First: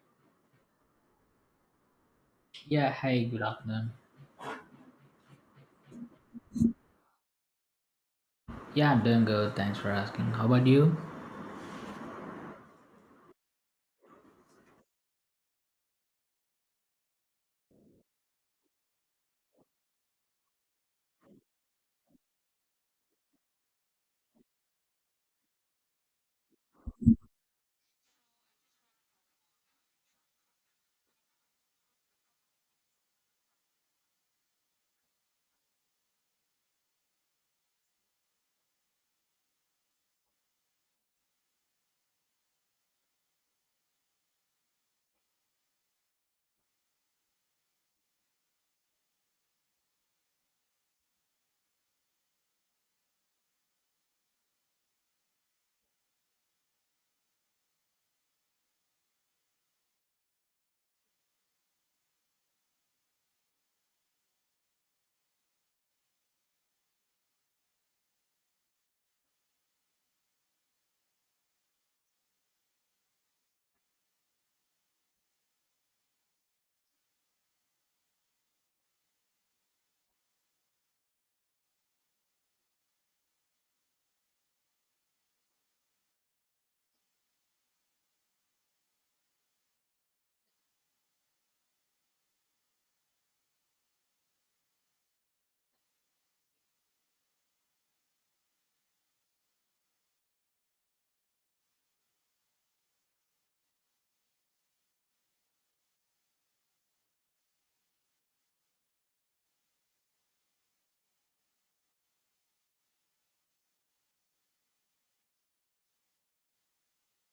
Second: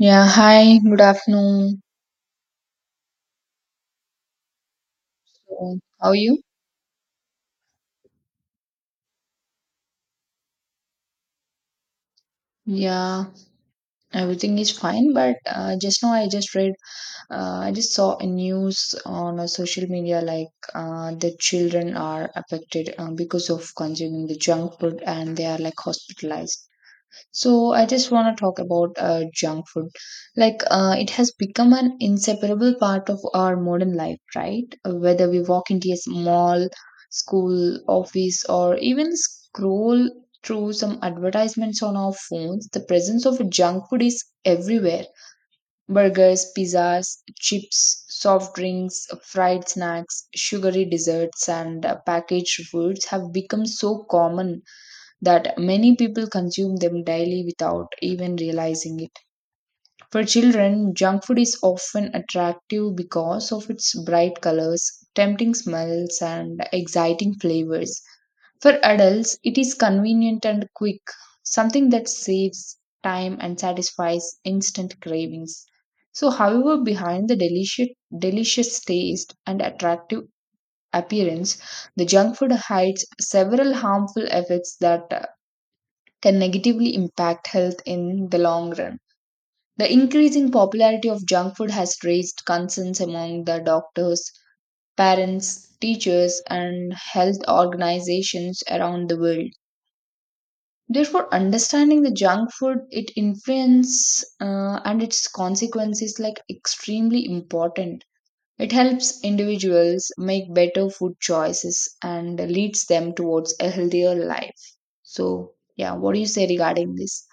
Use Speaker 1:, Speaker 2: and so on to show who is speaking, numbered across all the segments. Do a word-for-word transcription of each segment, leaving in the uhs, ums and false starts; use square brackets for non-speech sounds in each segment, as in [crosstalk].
Speaker 1: Yeah, hi, good afternoon.
Speaker 2: Yeah, hi, good afternoon.
Speaker 1: So, how are you?
Speaker 2: Yeah, I'm doing good. Thanks for asking. How about you?
Speaker 1: Yeah, everything is fine, but uh, just now I just read, uh, I just saw a news on a social media like uh, the children are affected uh, because of consuming the junk food and they are like hospitalized. So I just want to talk about uh, junk food. Like uh, it has become an inseparable part of our modern life, right? Whether we walk into a mall, school, office, or even scroll through some advertisements on our phones, the presence of junk food is everywhere. Burgers, pizzas, chips, soft drinks, fried snacks, sugary desserts, and uh, packaged foods have become so common that many people consume them daily without even realizing it. For children, junk food is often attractive because of its bright colors, tempting smells, and exciting flavors. For adults, it is convenient and quick, something that saves time and satisfies instant cravings. So, however, behind the delicious, delicious taste and attractive appearance, the junk food hides several harmful effects that can negatively impact health in the long run. The increasing popularity of junk food has raised concerns among the doctors, parents, teachers, and health organizations around the world. Therefore, understanding the junk food, its influence, uh, and its consequences like extremely important. It helps individuals make better food choices and leads them towards a healthier life. So, yeah, what do you say regarding this?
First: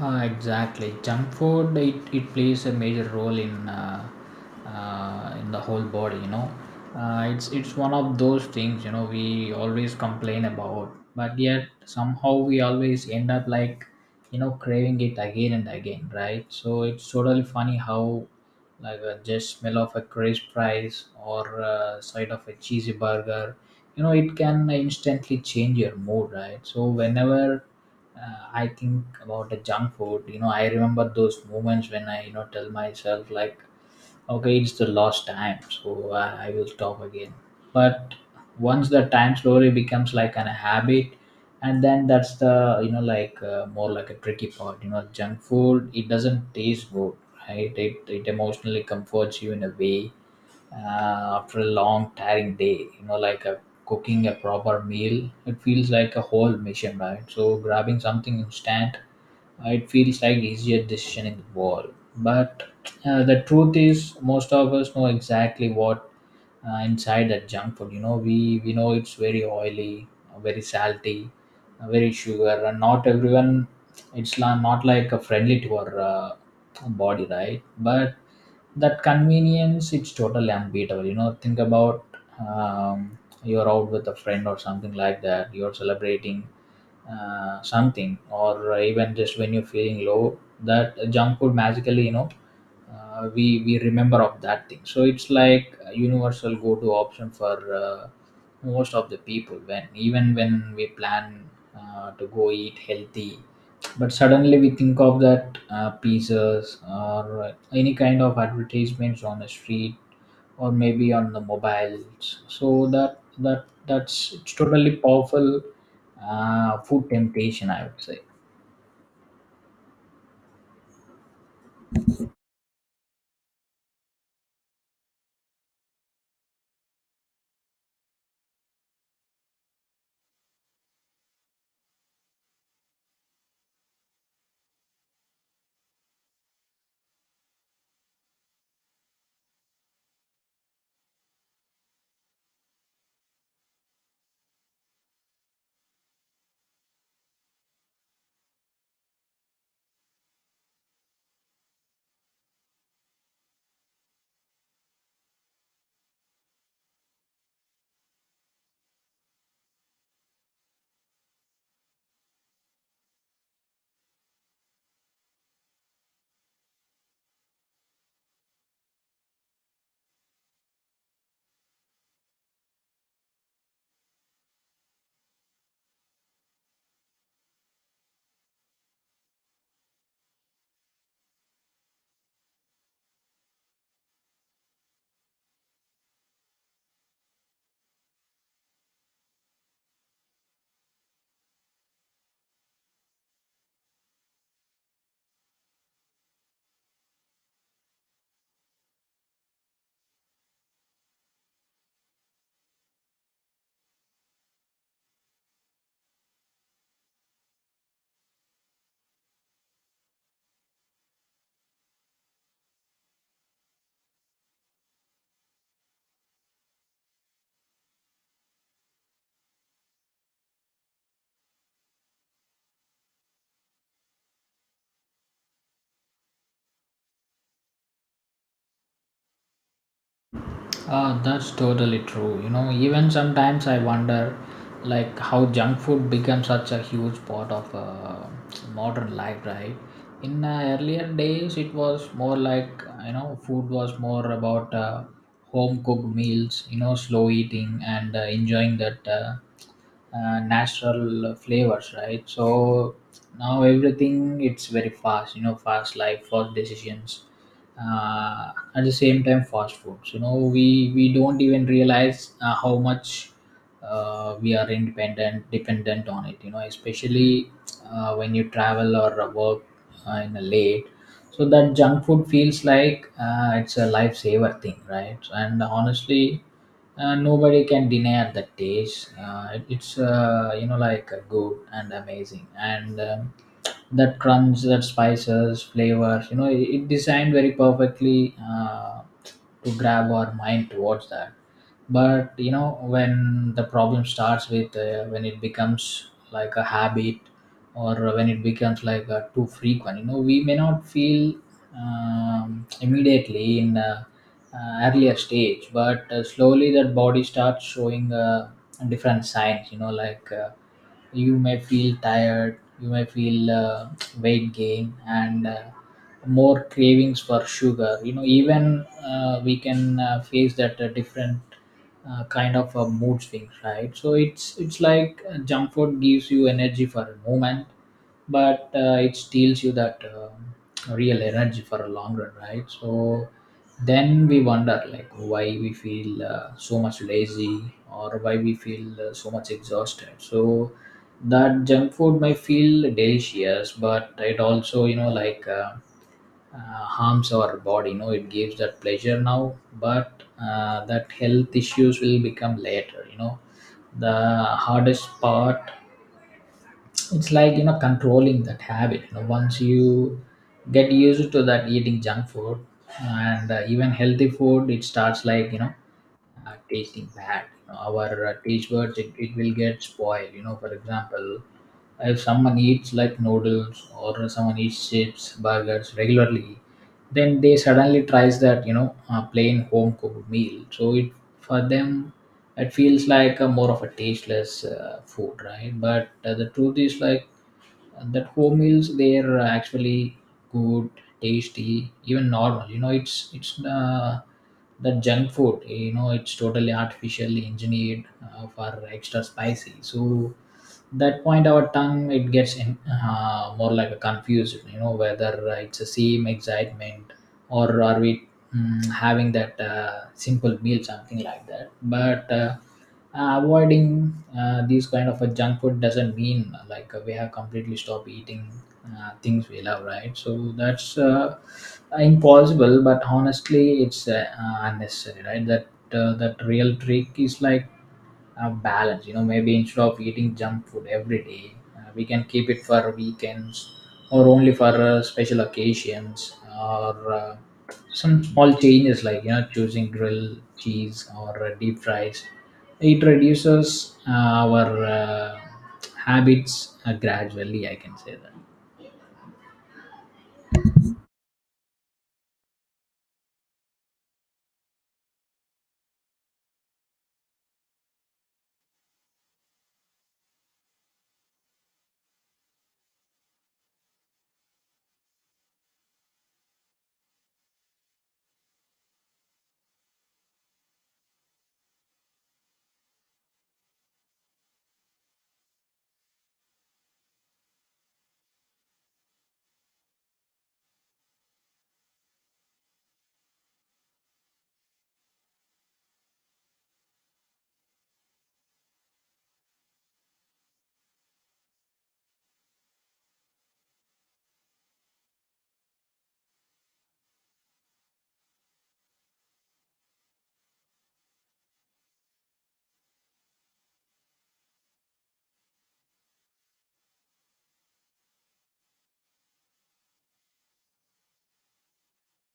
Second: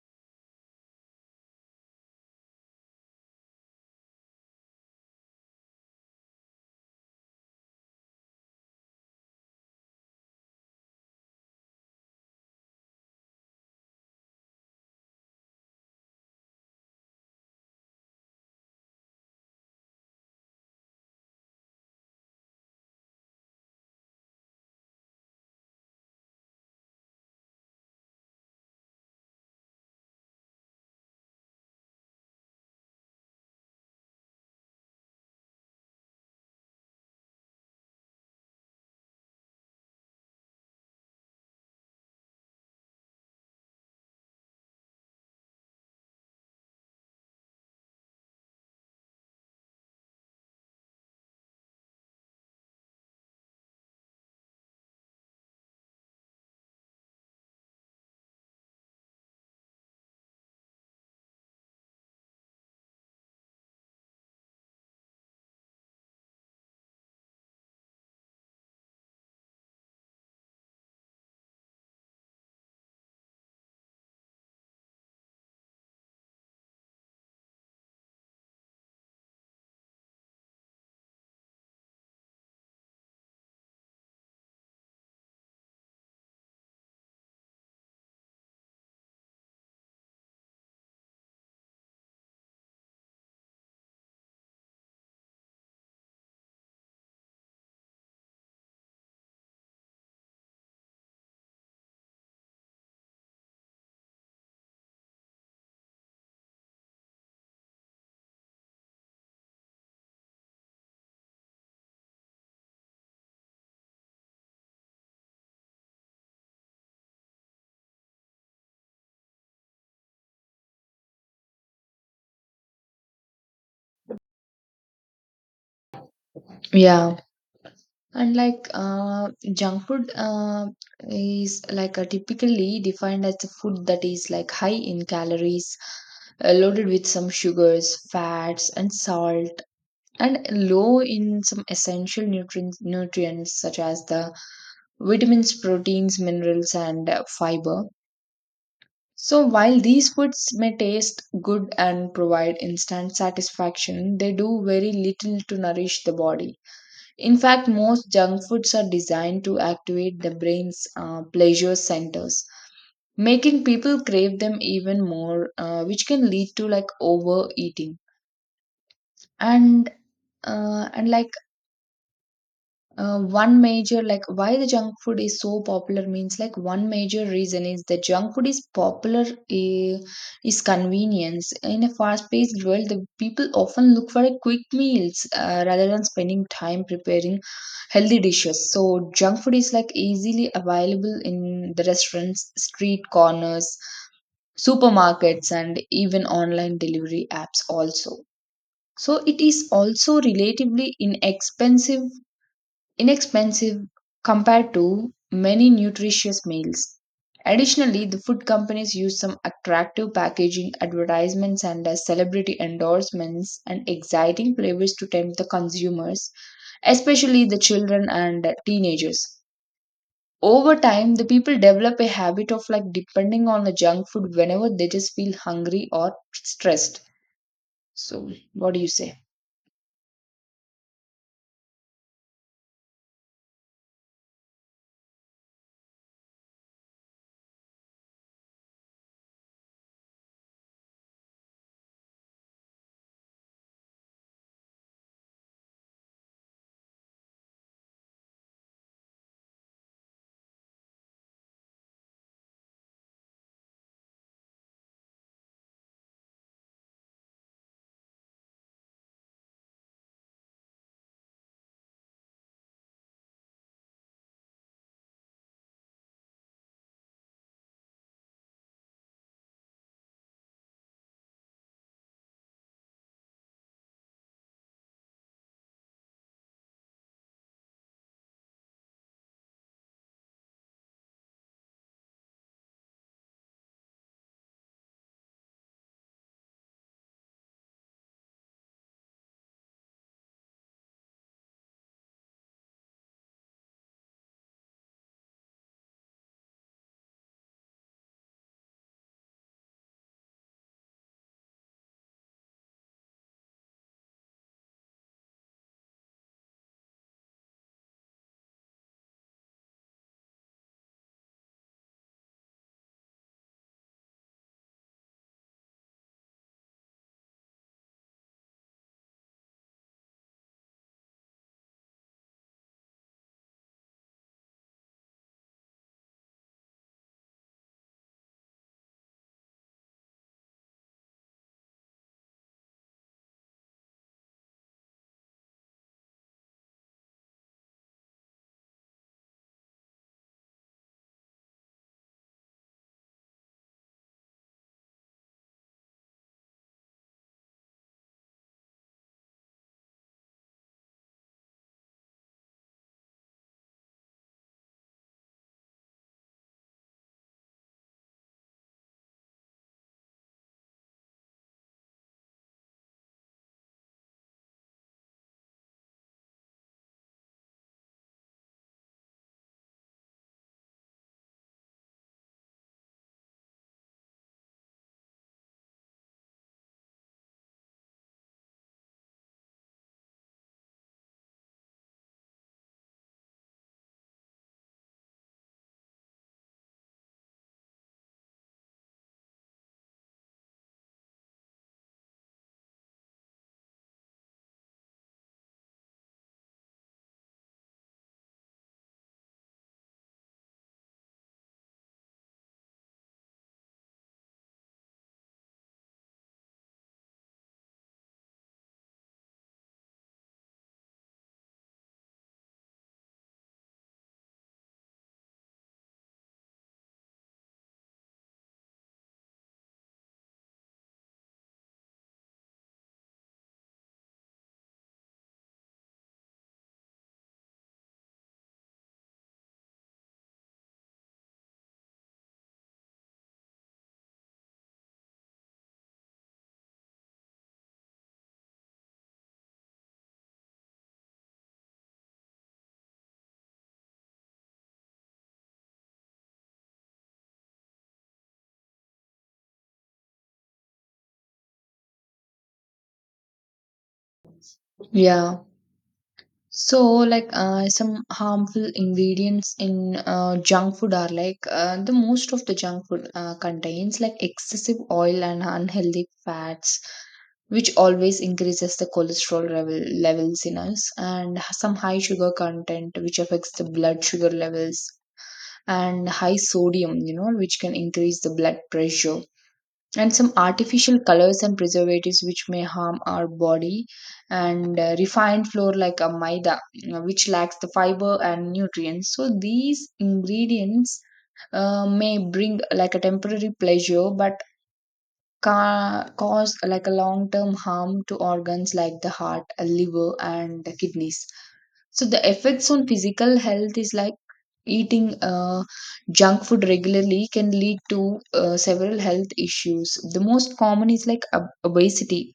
Speaker 2: Uh, exactly. Junk food it, it plays a major role in uh, uh, in the whole body. You know, uh, it's it's one of those things, you know, we always complain about, but yet somehow we always end up like, you know, craving it again and again, right? So it's totally funny how, like uh, just smell of a crisp fries or uh, side of a cheesy burger, you know, it can instantly change your mood, right? So whenever uh, I think about the junk food. You know, I remember those moments when I, you know, tell myself like, okay, it's the last time, so I, I will stop again. But once the time slowly becomes like an habit, and then that's the, you know, like uh, more like a tricky part. You know, junk food it doesn't taste good, right? It it emotionally comforts you in a way. Uh, After a long tiring day, you know, like a, cooking a proper meal it feels like a whole mission, right? So grabbing something instant, uh, it feels like easier decision in the world. But uh, the truth is most of us know exactly what uh, inside that junk food. You know, we we know it's very oily, uh, very salty, uh, very sugar, and not everyone, it's la- not like a friendly to our uh, body, right? But that convenience, it's totally unbeatable. You know, think about, um, you're out with a friend or something like that, you're celebrating uh, something, or even just when you're feeling low, that junk food magically, you know, uh, we we remember of that thing. So it's like a universal go-to option for uh, most of the people. When even when we plan uh, to go eat healthy, but suddenly we think of that uh, pizzas or any kind of advertisements on the street, or maybe on the mobiles. So that that that's it's totally powerful uh, food temptation, I would say.
Speaker 1: Yeah. And like uh, junk food uh, is like a typically defined as a food that is like high in calories, uh, loaded with some sugars, fats, and salt, and low in some essential nutrients, nutrients such as the vitamins, proteins, minerals, and uh, fiber. So while these foods may taste good and provide instant satisfaction, they do very little to nourish the body. In fact, most junk foods are designed to activate the brain's uh, pleasure centers, making people crave them even more, uh, which can lead to like overeating. And uh, and like Uh, one major like why the junk food is so popular means like one major reason is that junk food is popular, eh, is convenience. In a fast-paced world, the people often look for a quick meals uh, rather than spending time preparing healthy dishes, so junk food is like easily available in the restaurants, street corners, supermarkets, and even online delivery apps also. So it is also relatively inexpensive inexpensive compared to many nutritious meals. Additionally, the food companies use some attractive packaging, advertisements, and uh, celebrity endorsements and exciting flavors to tempt the consumers, especially the children and uh, teenagers. Over time, the people develop a habit of like depending on the junk food whenever they just feel hungry or stressed. So, what do you say?
Speaker 2: Ah, that's totally true. You know, even sometimes I wonder, like, how junk food becomes such a huge part of uh, modern life, right? In uh, earlier days, it was more like, you know, food was more about uh, home cooked meals, you know, slow eating and uh, enjoying that. Uh, uh, natural flavors, right? So now everything it's very fast, you know, fast life, fast decisions, uh, at the same time fast foods. You know, we we don't even realize uh, how much uh, we are independent dependent on it. You know, especially uh, when you travel or work uh, in a late, so that junk food feels like uh, it's a lifesaver thing, right? And honestly, uh, nobody can deny at that age. Uh, it- it's uh, you know, like uh, good and amazing, and um, that crunch, that spices, flavors. You know, it, it designed very perfectly uh, to grab our mind towards that. But you know, when the problem starts with uh, when it becomes like a habit, or when it becomes like uh, too frequent. You know, we may not feel um, immediately in uh, uh, earlier stage, but uh, slowly that body starts showing uh, different signs. You know, like uh, you may feel tired, you may feel uh, weight gain and uh, more cravings for sugar. You know, even uh, we can uh, face that uh, different uh, kind of a mood swings, right? So it's it's like uh, junk food gives you energy for a moment, but uh, it steals you that um real energy for a long run, right? So then we wonder like why we feel uh, so much lazy, or why we feel uh, so much exhausted. So that junk food may feel delicious, but it also, you know, like uh, uh, harms our body. You know, it gives that pleasure now, but uh, that health issues will become later. You know, the hardest part, it's like, you know, controlling that habit. You know, once you get used to that eating junk food, and uh, even healthy food it starts like, you know, uh, tasting bad. You know, our uh, taste buds it, it will get spoiled. You know, for example, if someone eats like noodles, or someone eats chips, burgers regularly, then they suddenly tries that, you know, uh, plain home cooked meal. So it, for them, it feels like a more of a tasteless uh, food, right? But uh, the truth is like that home meals, they are actually good, tasty, even normal. You know, it's it's uh, the junk food, you know, it's totally artificially engineered uh, for extra spicy. So that point our tongue it gets in, uh, more like a confused. You know, whether uh, it's the same excitement, or are we, mm, having that uh, simple meal, something like that. But uh, uh, avoiding uh, these kind of a junk food doesn't mean uh, like uh, we have completely stopped eating uh, things we love, right? So that's uh, impossible. But honestly it's uh, uh, unnecessary, right? That uh, that real trick is like uh, balance. You know, maybe instead of eating junk food every day, uh, we can keep it for weekends, or only for uh, special occasions, or uh, some small changes like, you know, choosing grilled cheese or uh, deep fries, it reduces uh, our uh, habits uh, gradually, I can say that.
Speaker 1: Yeah. So, like uh, some harmful ingredients in uh, junk food are like uh, the most of the junk food uh, contains like excessive oil and unhealthy fats, which always increases the cholesterol level, levels in us, and some high sugar content, which affects the blood sugar levels, and high sodium, you know, which can increase the blood pressure, and some artificial colors and preservatives which may harm our body, and uh, refined flour like a maida, you know, which lacks the fiber and nutrients. So these ingredients uh, may bring like a temporary pleasure, but ca- cause like a long term harm to organs like the heart, liver, and the kidneys. So the effects on physical health is like eating uh, junk food regularly can lead to uh, several health issues. The most common is like ob- obesity,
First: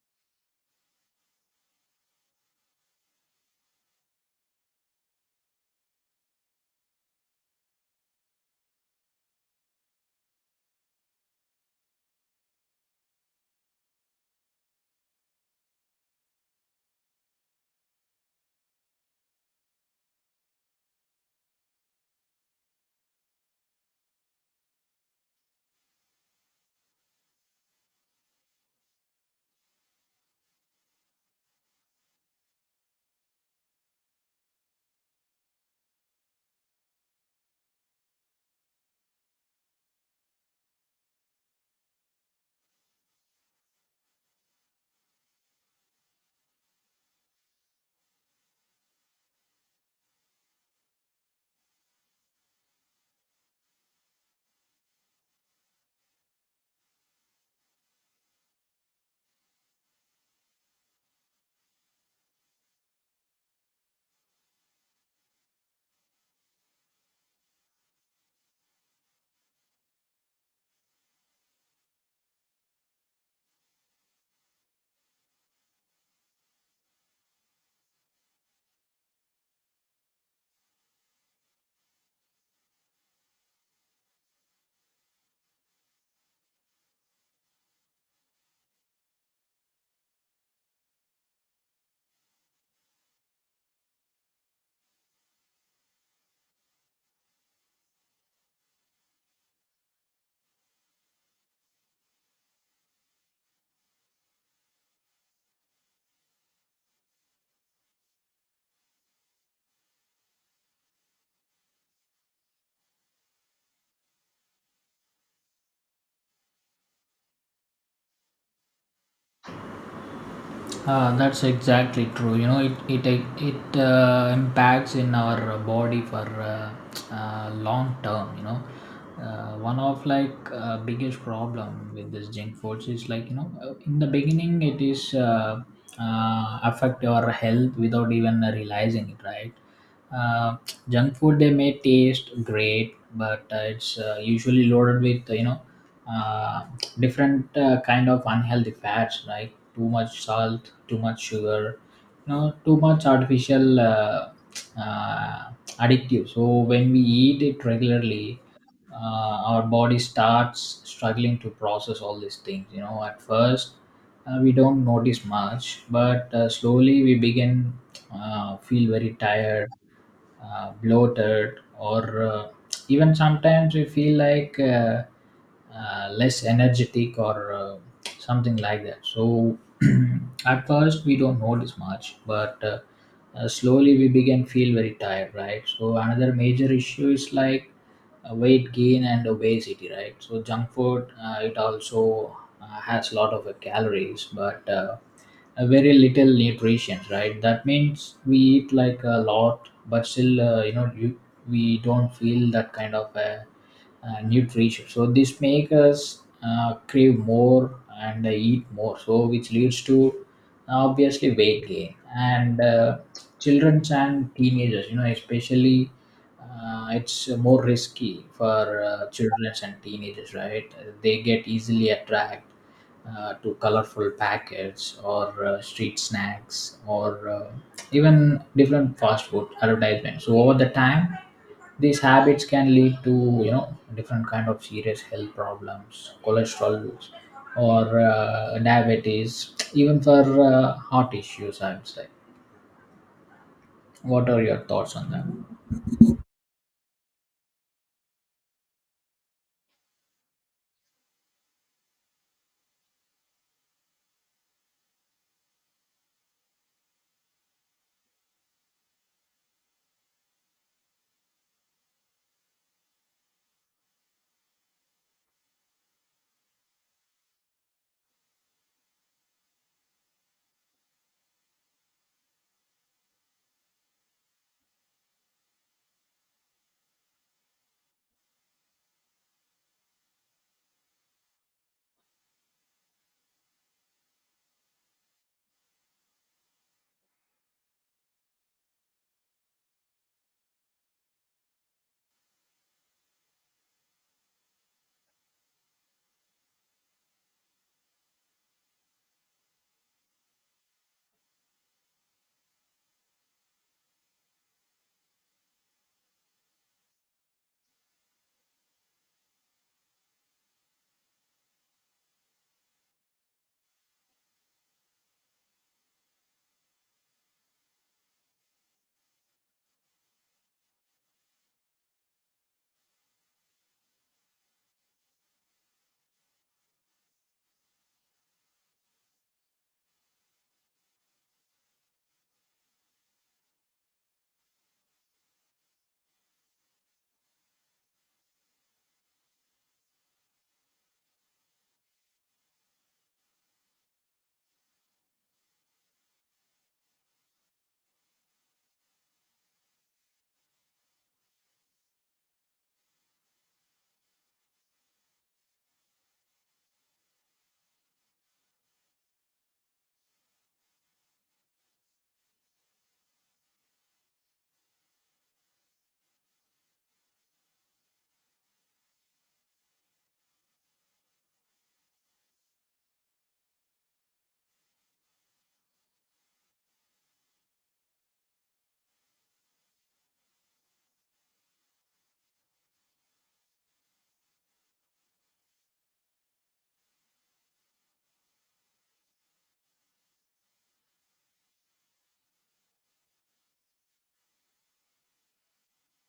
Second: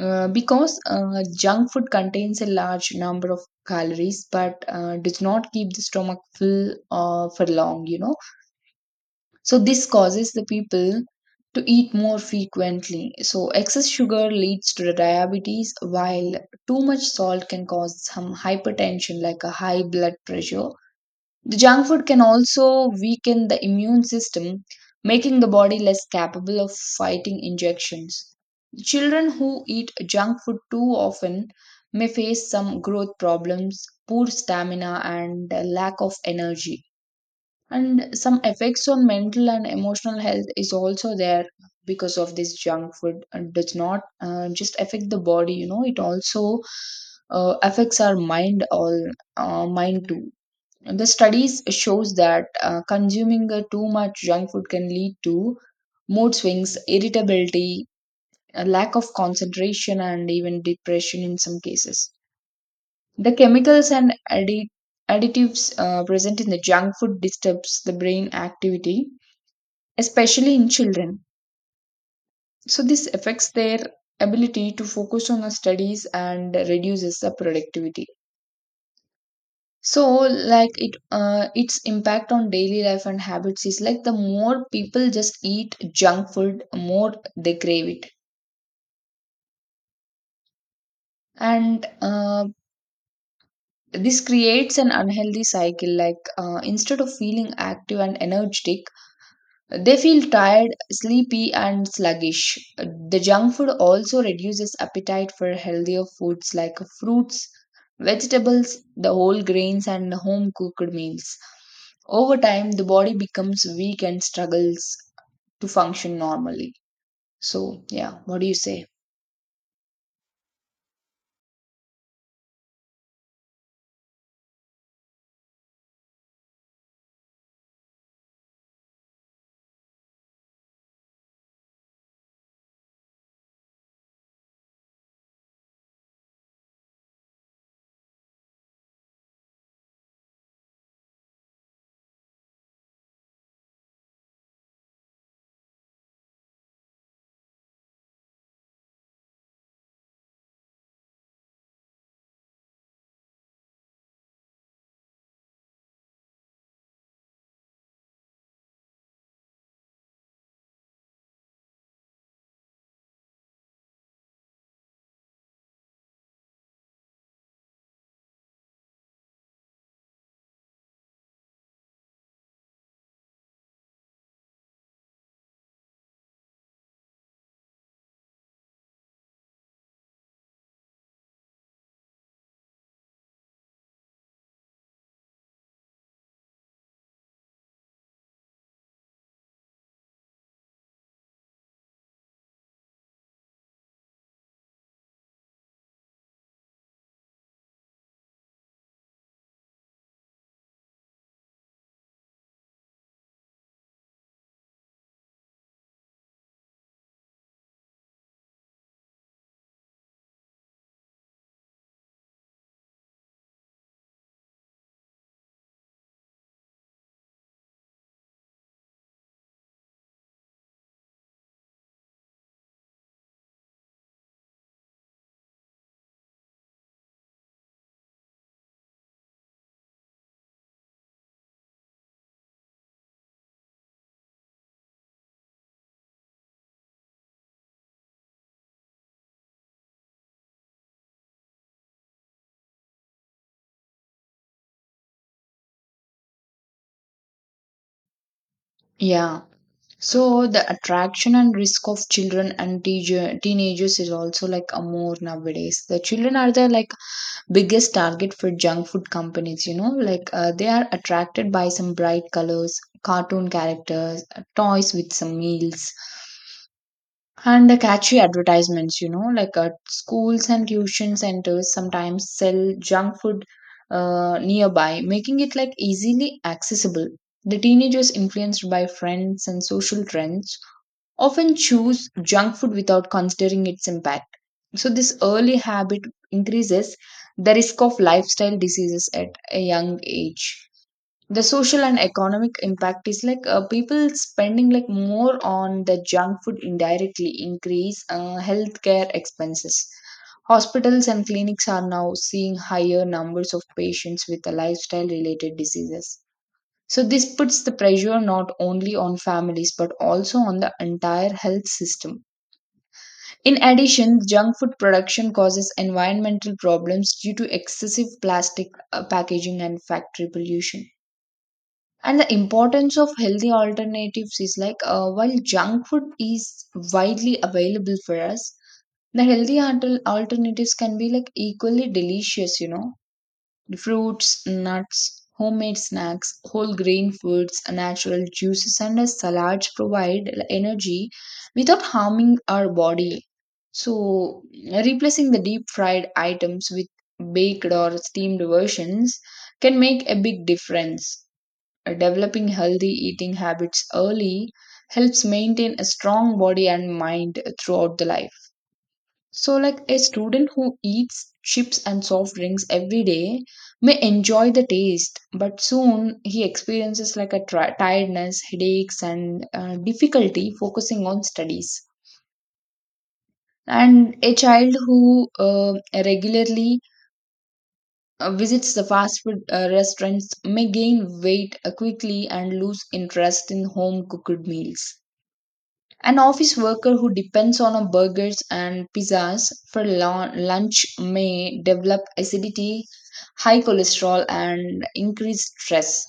Speaker 1: uh, because uh, junk food contains a large number of calories but uh, does not keep the stomach full uh, for long, you know, so this causes the people to eat more frequently. So excess sugar leads to the diabetes, while too much salt can cause some hypertension like a high blood pressure. The junk food can also weaken the immune system, making the body less capable of fighting injections. Children who eat junk food too often may face some growth problems, poor stamina, and a lack of energy. And some effects on mental and emotional health is also there because of this junk food, and does not uh, just affect the body, you know. It also uh, affects our mind all uh, mind too. And the studies shows that uh, consuming uh, too much junk food can lead to mood swings, irritability, a lack of concentration, and even depression in some cases. The chemicals and addi- additives uh, present in the junk food disturbs the brain activity, especially in children. So, this affects their ability to focus on the studies and reduces the productivity. So, like it, uh, its impact on daily life and habits is like the more people just eat junk food, more they crave it, and uh, this creates an unhealthy cycle. Like uh, instead of feeling active and energetic, they feel tired, sleepy, and sluggish. The junk food also reduces appetite for healthier foods like fruits, vegetables, the whole grains, and home cooked meals. Over time, the body becomes weak and struggles to function normally. So, yeah, what do you say?
Speaker 2: Uh, that's exactly true. You know, it it it uh, impacts in our body for uh, uh, long term. You know, uh, one of like uh, biggest problem with this junk foods is like, you know, uh, in the beginning it is uh, uh, affect your health without even realizing it, right? Uh, Junk food they may taste great, but uh, it's uh, usually loaded with, you know, uh, different uh, kind of unhealthy fats, right? Too much salt, too much sugar, you know, too much artificial uh, uh, addictive. So when we eat it regularly, uh, our body starts struggling to process all these things. You know, at first uh, we don't notice much, but uh, slowly we begin uh, feel very tired, uh, bloated, or uh, even sometimes we feel like uh, uh, less energetic, or uh, something like that. So [clears throat] at first we don't notice much, but uh, uh, slowly we begin feel very tired, right? So another major issue is like uh, weight gain and obesity, right? So junk food uh, it also uh, has a lot of uh, calories, but uh, uh, very little nutrition, right? That means we eat like a lot, but still, uh, you know, you, we don't feel that kind of uh, uh, nutrition. So this makes us uh, crave more and uh, eat more, so which leads to obviously weight gain. And uh, children and teenagers, you know, especially uh, it's more risky for uh, children and teenagers, right? They get easily attracted uh, to colorful packets, or uh, street snacks, or uh, even different fast food advertisements. So over the time, these habits can lead to, you know, different kind of serious health problems, cholesterol, or uh, diabetes, even for uh, heart issues, I would say. What are your thoughts on that?
Speaker 1: Yeah. So the attraction and risk of children and teacher, teenagers is also like a more nowadays. The children are the like biggest target for junk food companies, you know. Like uh, they are attracted by some bright colors, cartoon characters, uh, toys with some meals, and the catchy advertisements. You know, like uh, schools and tuition centers sometimes sell junk food uh, nearby, making it like easily accessible. The teenagers, influenced by friends and social trends, often choose junk food without considering its impact. So this early habit increases the risk of lifestyle diseases at a young age. The social and economic impact is like uh, people spending like more on the junk food indirectly increase uh, healthcare expenses. Hospitals and clinics are now seeing higher numbers of patients with the lifestyle related diseases. So this puts the pressure not only on families but also on the entire health system. In addition, junk food production causes environmental problems due to excessive plastic uh, packaging and factory pollution. And the importance of healthy alternatives is like uh, while junk food is widely available for us, the healthy alter- alternatives can be like equally delicious, you know. Fruits, nuts, homemade snacks, whole grain foods, natural juices, and salads provide energy without harming our body. So, replacing the deep fried items with baked or steamed versions can make a big difference. Developing healthy eating habits early helps maintain a strong body and mind throughout the life. So, like a student who eats chips and soft drinks every day may enjoy the taste, but soon he experiences like a tri- tiredness, headaches, and uh, difficulty focusing on studies. And a child who uh, regularly uh, visits the fast food uh, restaurants may gain weight uh, quickly and lose interest in home cooked meals. An office worker who depends on a burgers and pizzas for lun- lunch may develop acidity, high cholesterol, and increased stress.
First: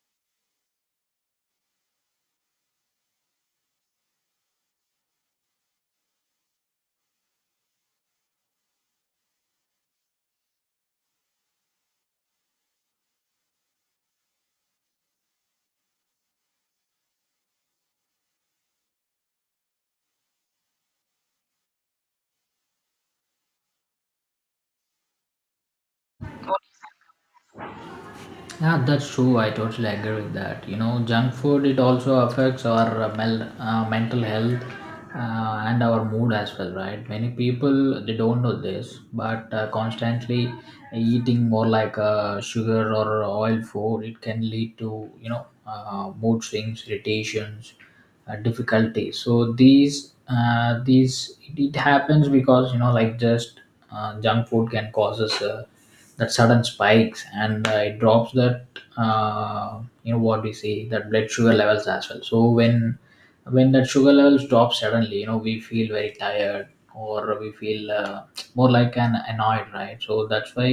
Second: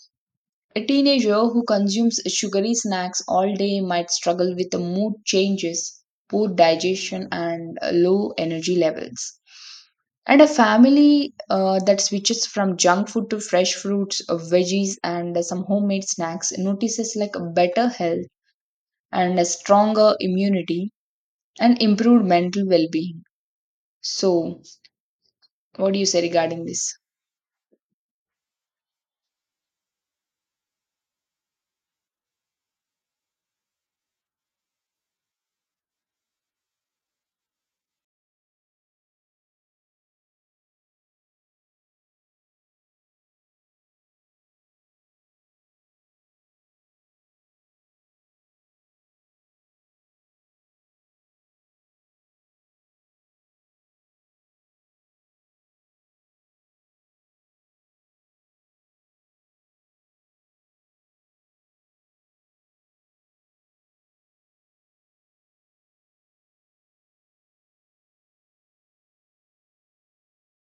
Speaker 1: A teenager who consumes sugary snacks all day might struggle with the mood changes, poor digestion, and uh, low energy levels. And a family uh, that switches from junk food to fresh fruits, uh, veggies, and uh, some homemade snacks notices like a better health and a stronger immunity and improved mental well being. So, what do you say regarding this?
Speaker 2: Yeah, that's true. I totally agree with that. You know, junk food it also affects our uh, mel- uh, mental health uh, and our mood as well, right? Many people they don't know this, but uh, constantly eating more like uh, sugar or oil food, it can lead to, you know, uh, mood swings, irritations, uh, difficulties. So these uh, these it, it happens because, you know, like just uh, junk food can causes. Uh, that sudden spikes and uh, it drops that uh, you know what we see that blood sugar levels as well, so when when that sugar levels drop suddenly, you know, we feel very tired or we feel uh, more like an annoyed, right? So that's why,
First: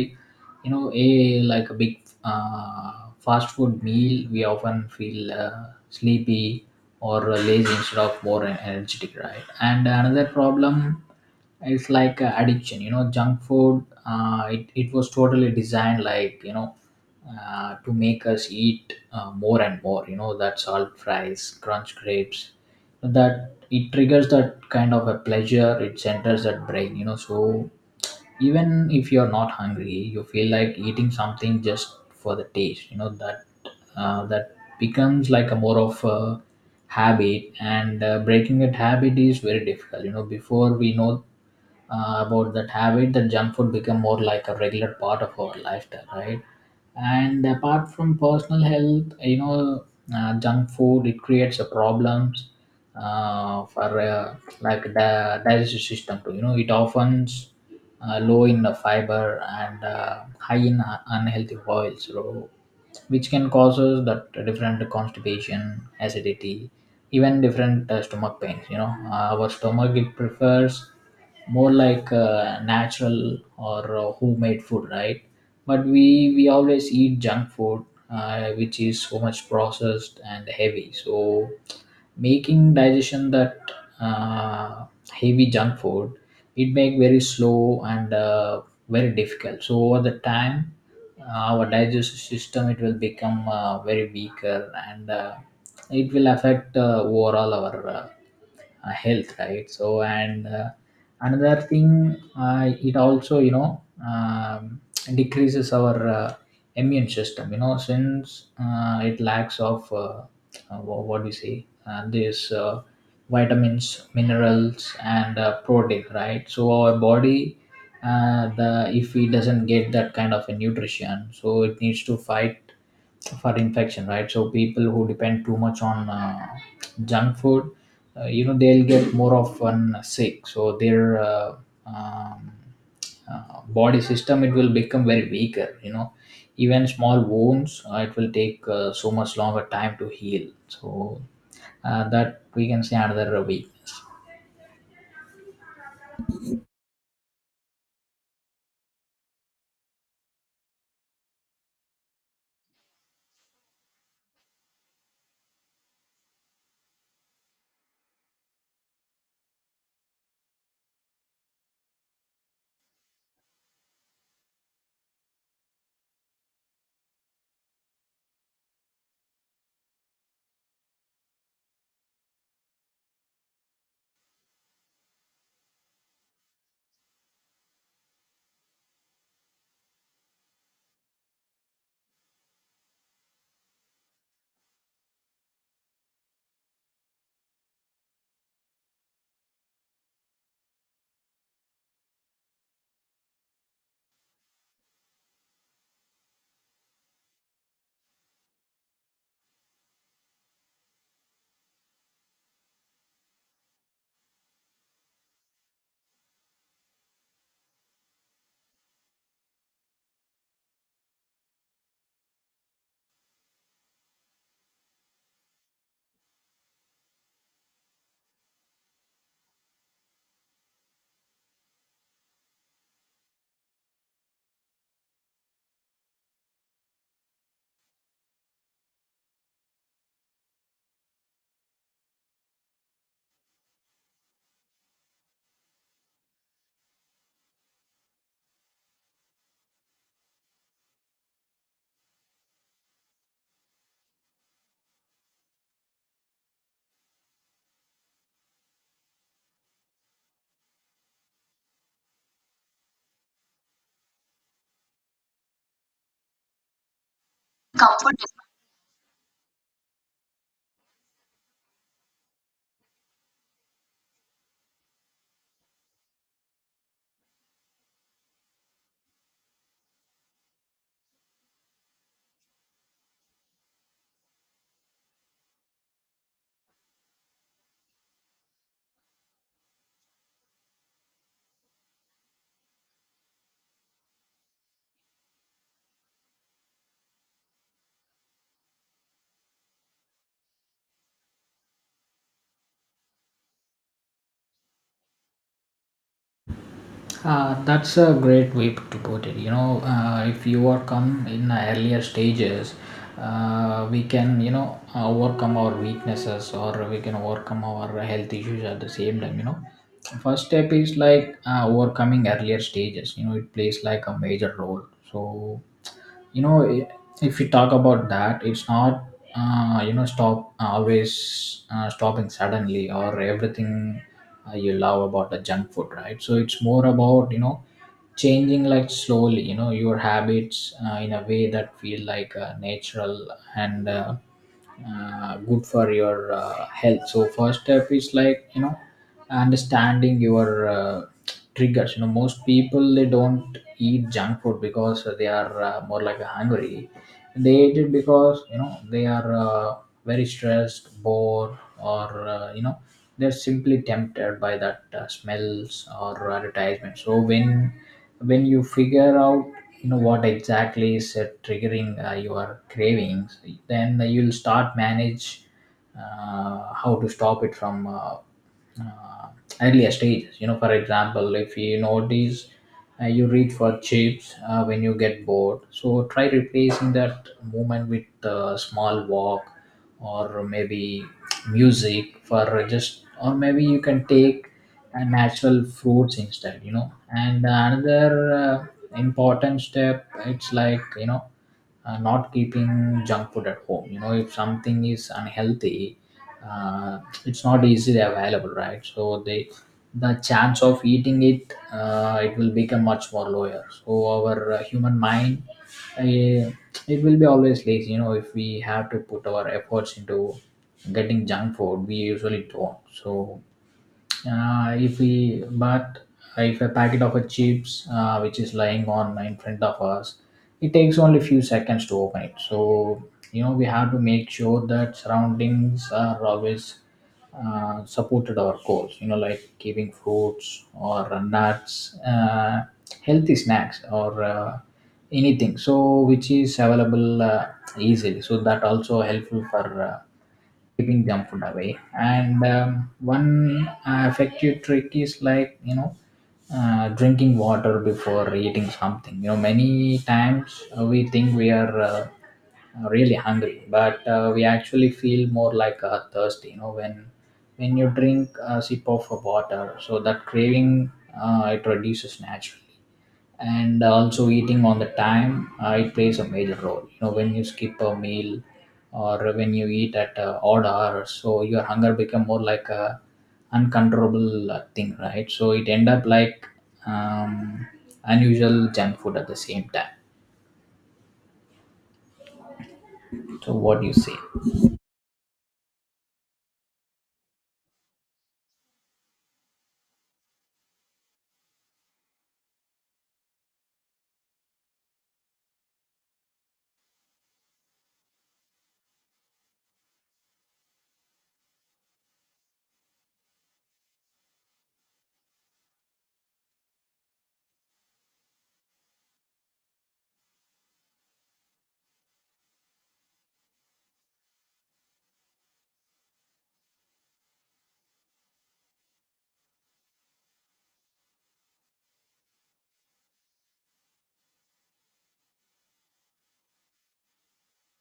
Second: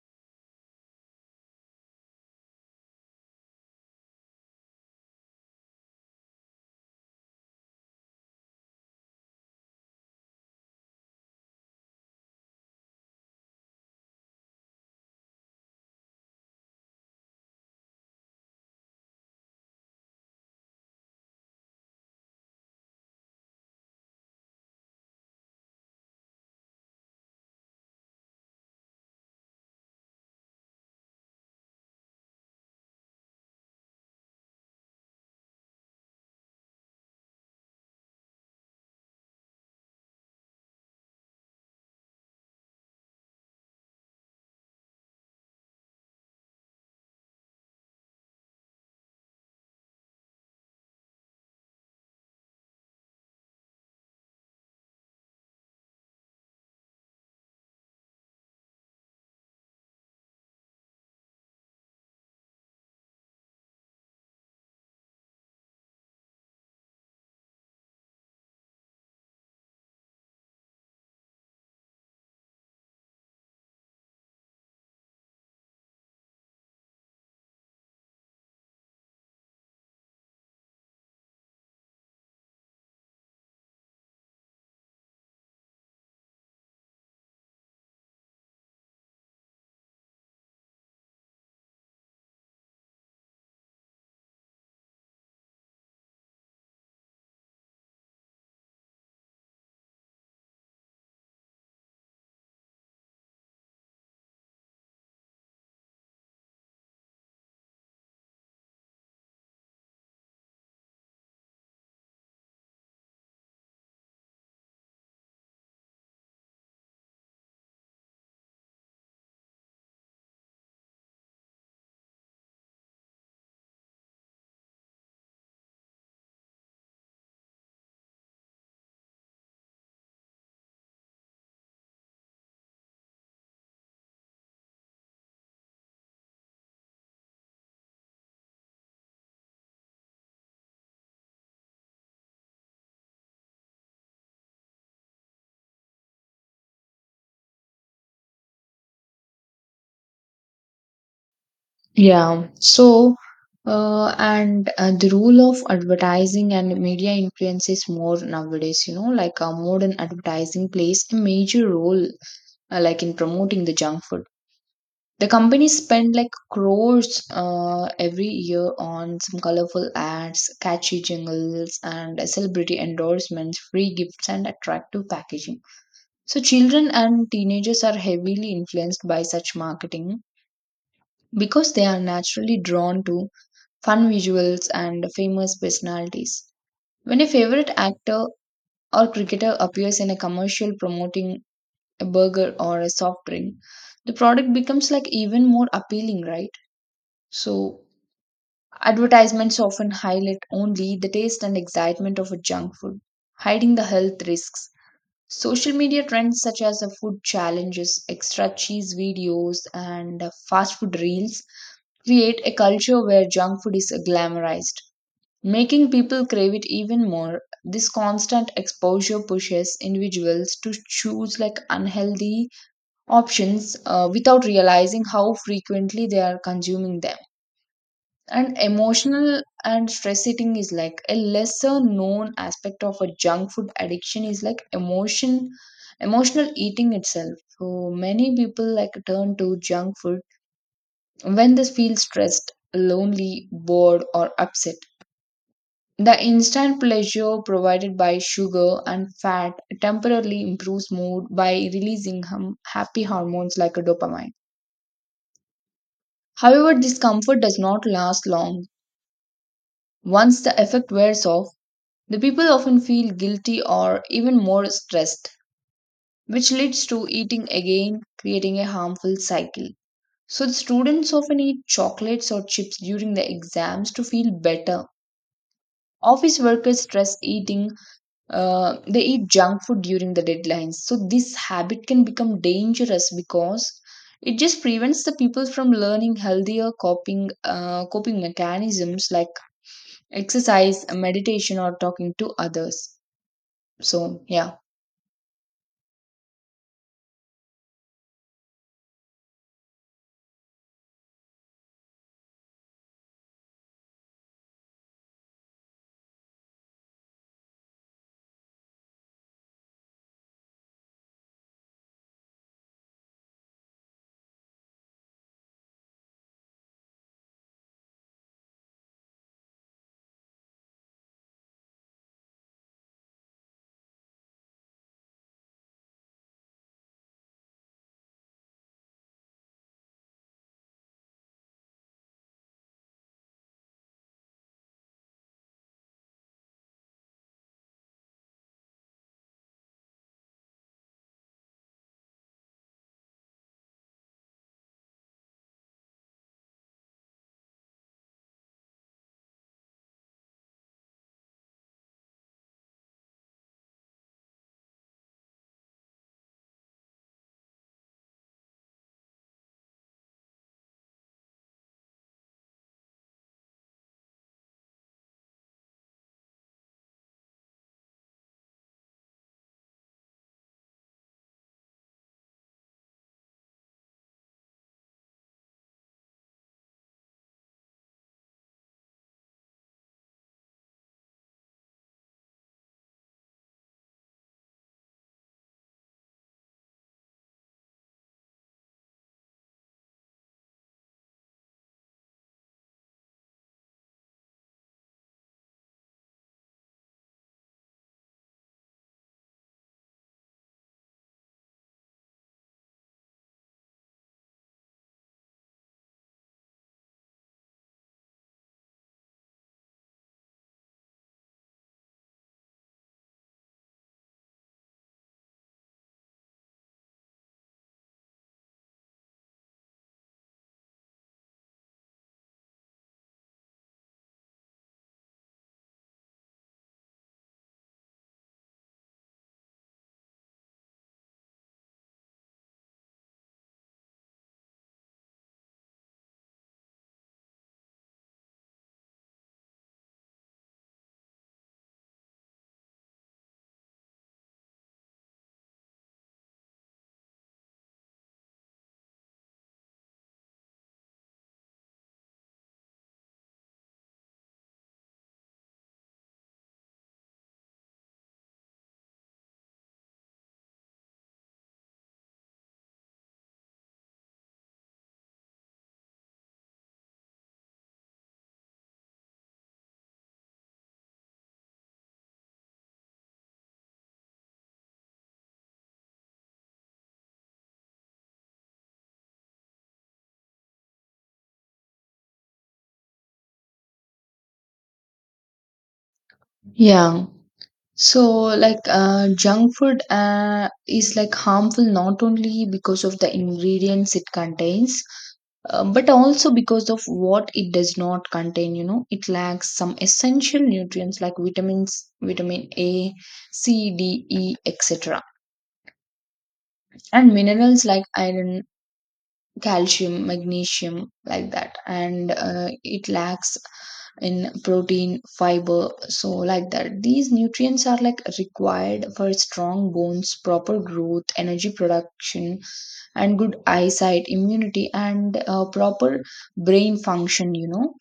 Speaker 2: you know, a like a big uh, fast food meal we often feel uh, sleepy or lazy instead of more energetic, right? And another problem is like uh, addiction. You know, junk food uh, it, it was totally designed like, you know, uh, to make us eat uh, more and more, you know, that salt fries crunch grapes that it triggers that kind of a pleasure it centers that brain, you know. So even if you're not hungry you feel like eating something just for the taste, you know that uh, that becomes like a more of a habit. And uh, breaking that habit is very difficult. You know, before we know uh, about that habit, that junk food become more like a regular part of our lifestyle, right? And apart from personal health, you know, uh, junk food it creates a problems uh, for uh, like the digestive system too. You know, it often uh, low in the fiber and uh, high in uh, unhealthy oils, so which can cause us that different constipation, acidity, even different uh, stomach pains. You know, uh, our stomach it prefers more like uh, natural or uh, homemade food, right? But we we always eat junk food, uh, which is so much processed and heavy. So making digestion that uh, heavy junk food it make very slow and uh, very difficult. So over the time our digestive system it will become uh, very weaker and uh, it will affect uh, overall our uh, uh, health, right? So and uh, another thing, uh, it also, you know, um, decreases our uh, immune system. You know, since uh, it lacks of uh, uh, wha- what do you say, uh, this uh, vitamins, minerals and uh, protein, right? So our body uh, the if it doesn't get that kind of a nutrition, so it needs to fight for infection, right? So people who depend too much on uh, junk food, uh, you know, they'll get more often sick. So their uh, um, uh, body system it will become very weaker. You know, even small wounds uh, it will take uh, so much longer time to heal. So uh, that we can say another week.
Speaker 1: Yeah. So, uh, and uh, the role of advertising and media influence is more nowadays, you know. Like uh, modern advertising plays a major role, uh, like in promoting the junk food. The companies spend like crores uh, every year on some colorful ads, catchy jingles, and uh, celebrity endorsements, free gifts, and attractive packaging. So, children and teenagers are heavily influenced by such marketing because they are naturally drawn to fun visuals and famous personalities. When a favorite actor or cricketer appears in a commercial promoting a burger or a soft drink, the product becomes like even more appealing, right? So, advertisements often highlight only the taste and excitement of a junk food, hiding the health risks. Social media trends such as the food challenges, extra cheese videos, and uh, fast food reels create a culture where junk food is glamorized, making people crave it even more. This constant exposure pushes individuals to choose like unhealthy options uh, without realizing how frequently they are consuming them. And emotional and stress eating is like a lesser known aspect of a junk food addiction is like emotion emotional eating itself. So many people like turn to junk food when they feel stressed, lonely, bored, or upset. The instant pleasure provided by sugar and fat temporarily improves mood by releasing hum- happy hormones like a dopamine. However, this comfort does not last long. Once the effect wears off, the people often feel guilty or even more stressed, which leads to eating again, creating a harmful cycle. So, the students often eat chocolates or chips during the exams to feel better. Office workers stress eating, uh, they eat junk food during the deadlines. So, this habit can become dangerous because it just prevents the people from learning healthier coping, uh, coping mechanisms like exercise, meditation, or talking to others. So, yeah.
Speaker 2: Uh, that's a great way to put it. You know, uh, if you are come in the earlier stages, uh, we can, you know, overcome our weaknesses or we can overcome our health issues at the same time. You know, first step is like uh, overcoming earlier stages, you know, it plays like a major role. So you know i- if you talk about that, it's not uh, you know stop always uh, stopping suddenly or everything uh, you love about the junk food, right? So it's more about, you know, changing like slowly, you know, your habits uh, in a way that feel like uh, natural and uh, uh, good for your uh, health. So first step is like, you know, understanding your uh, triggers. You know, most people they don't eat junk food because they are uh, more like hungry. They eat it because, you know, they are uh, very stressed, bored, or uh, you know, they're simply tempted by that uh, smells or advertisement. So when when you figure out, you know, what exactly is uh, triggering uh, your cravings, then you'll start manage uh, how to stop it from uh, uh, earlier stages. You know, for example, if you notice uh, you read for chips uh, when you get bored, so try replacing that movement with a small walk or maybe music for just, or maybe you can take uh, natural fruits instead. You know, and another uh, important step it's like, you know, uh, not keeping junk food at home. You know, if something is unhealthy, uh, it's not easily available, right? So they the chance of eating it uh, it will become much more lower. So our uh, human mind, uh, it will be always lazy. You know, if we have to put our efforts into getting junk food, we usually don't. So uh, if we but if a packet of a chips, uh, which is lying on in front of us, it takes only few seconds to open it. So you know we have to make sure that surroundings are always uh, supported our goals. You know, like giving fruits or nuts, uh, healthy snacks or uh, anything. So which is available uh, easily. So that also helpful for. Uh, keeping junk food away. And um, one uh, effective trick is like, you know, uh, drinking water before eating something. You know, many times uh, we think we are uh, really hungry, but uh, we actually feel more like uh, thirsty. You know, when when you drink a sip of water, so that craving uh, it reduces naturally. And also eating on the time uh, it plays a major role. You know, when you skip a meal or when you eat at uh, odd hours, so your hunger become more like a uncontrollable uh, thing, right? So it end up like um, unusual junk food at the same time. So what do you say?
Speaker 1: Yeah. So, like, uh, junk food uh, is like harmful not only because of the ingredients it contains, uh, but also because of what it does not contain. You know, it lacks some essential nutrients like vitamins, vitamin A, C, D, E, et cetera, and minerals like iron, calcium, magnesium, like that. And uh, it lacks in protein, fiber, so like that. These nutrients are like required for strong bones, proper growth, energy production, and good eyesight, immunity, and uh, proper brain function, you know.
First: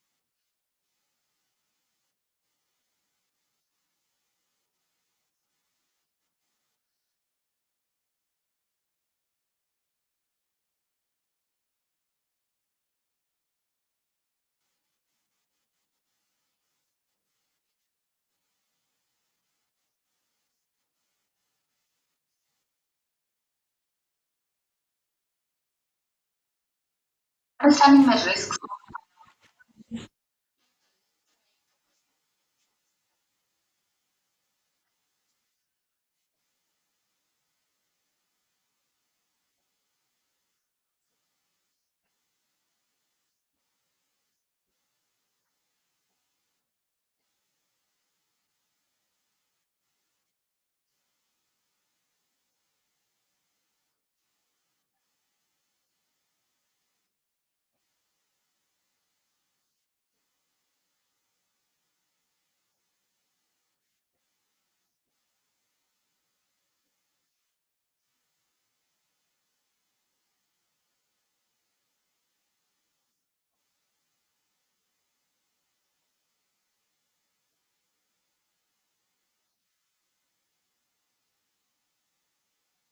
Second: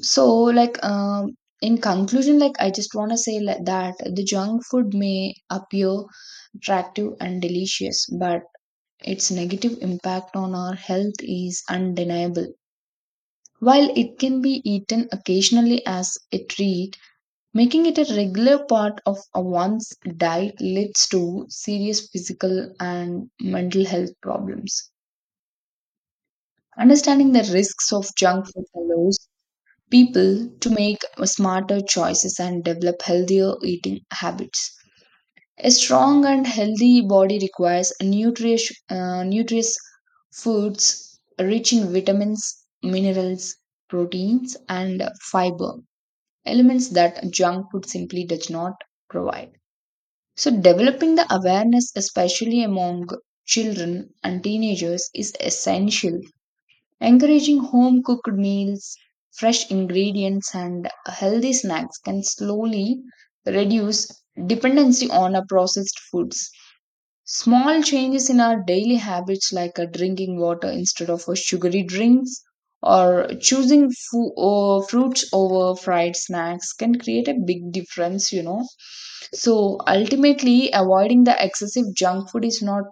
Speaker 1: So, like, um, in conclusion, like, I just want to say like that the junk food may appear attractive and delicious, but its negative impact on our health is undeniable. While it can be eaten occasionally as a treat, making it a regular part of a one's diet leads to serious physical and mental health problems. Understanding the risks of junk food allows people to make smarter choices and develop healthier eating habits. A strong and healthy body requires nutritious, uh, nutritious foods rich in vitamins, minerals, proteins, and fiber elements that junk food simply does not provide. So, developing the awareness, especially among children and teenagers, is essential. Encouraging home cooked meals, fresh ingredients, and healthy snacks can slowly reduce dependency on a processed foods. Small changes in our daily habits, like uh, drinking water instead of uh, sugary drinks or choosing fu- uh, fruits over fried snacks, can create a big difference, you know. So ultimately, avoiding the excessive junk food is not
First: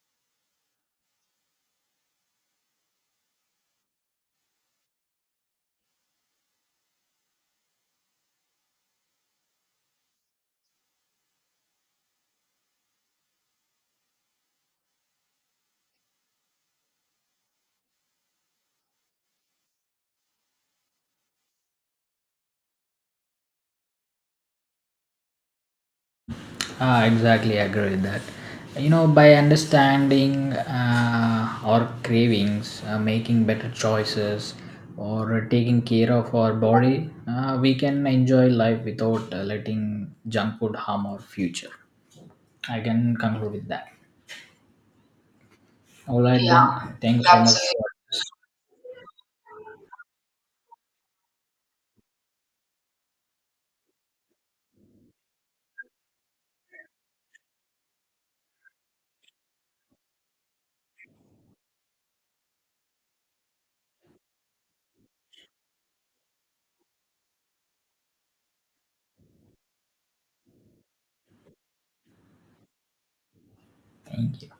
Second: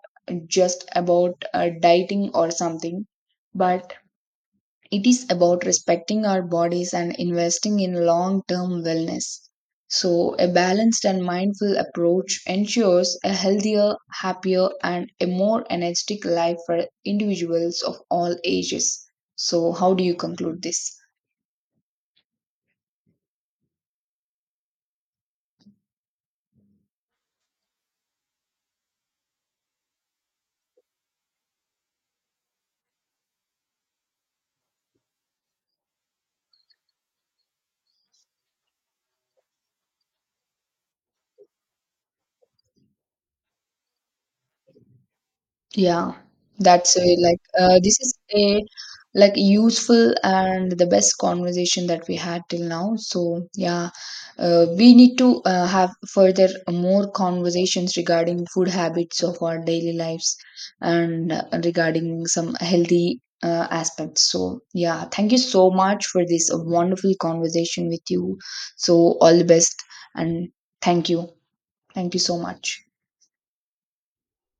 Speaker 1: just about uh, dieting or something, but it is about respecting our bodies and investing in long term wellness. So, a balanced and mindful approach ensures a healthier, happier, and a more energetic life for individuals of all ages. So, how do you conclude this?
Speaker 2: Ah, exactly, I agree with that. You know, by understanding uh, our cravings, uh, making better choices, or taking care of our body, uh, we can enjoy life without uh, letting junk food harm our future. I can conclude with that.
Speaker 1: Yeah,
Speaker 2: All right. Yeah,
Speaker 1: that's a,
Speaker 2: then. Thanks so
Speaker 1: like
Speaker 2: much.
Speaker 1: uh, this is
Speaker 2: Absolutely.
Speaker 1: a like useful and the best conversation that we had till now. So yeah, uh, we need to uh, have further more conversations regarding food habits of our daily lives and uh, regarding some healthy uh, aspects. So yeah, thank you so much for this wonderful conversation with you. So all the best and thank you. Thank you so much.
Speaker 2: Thank you.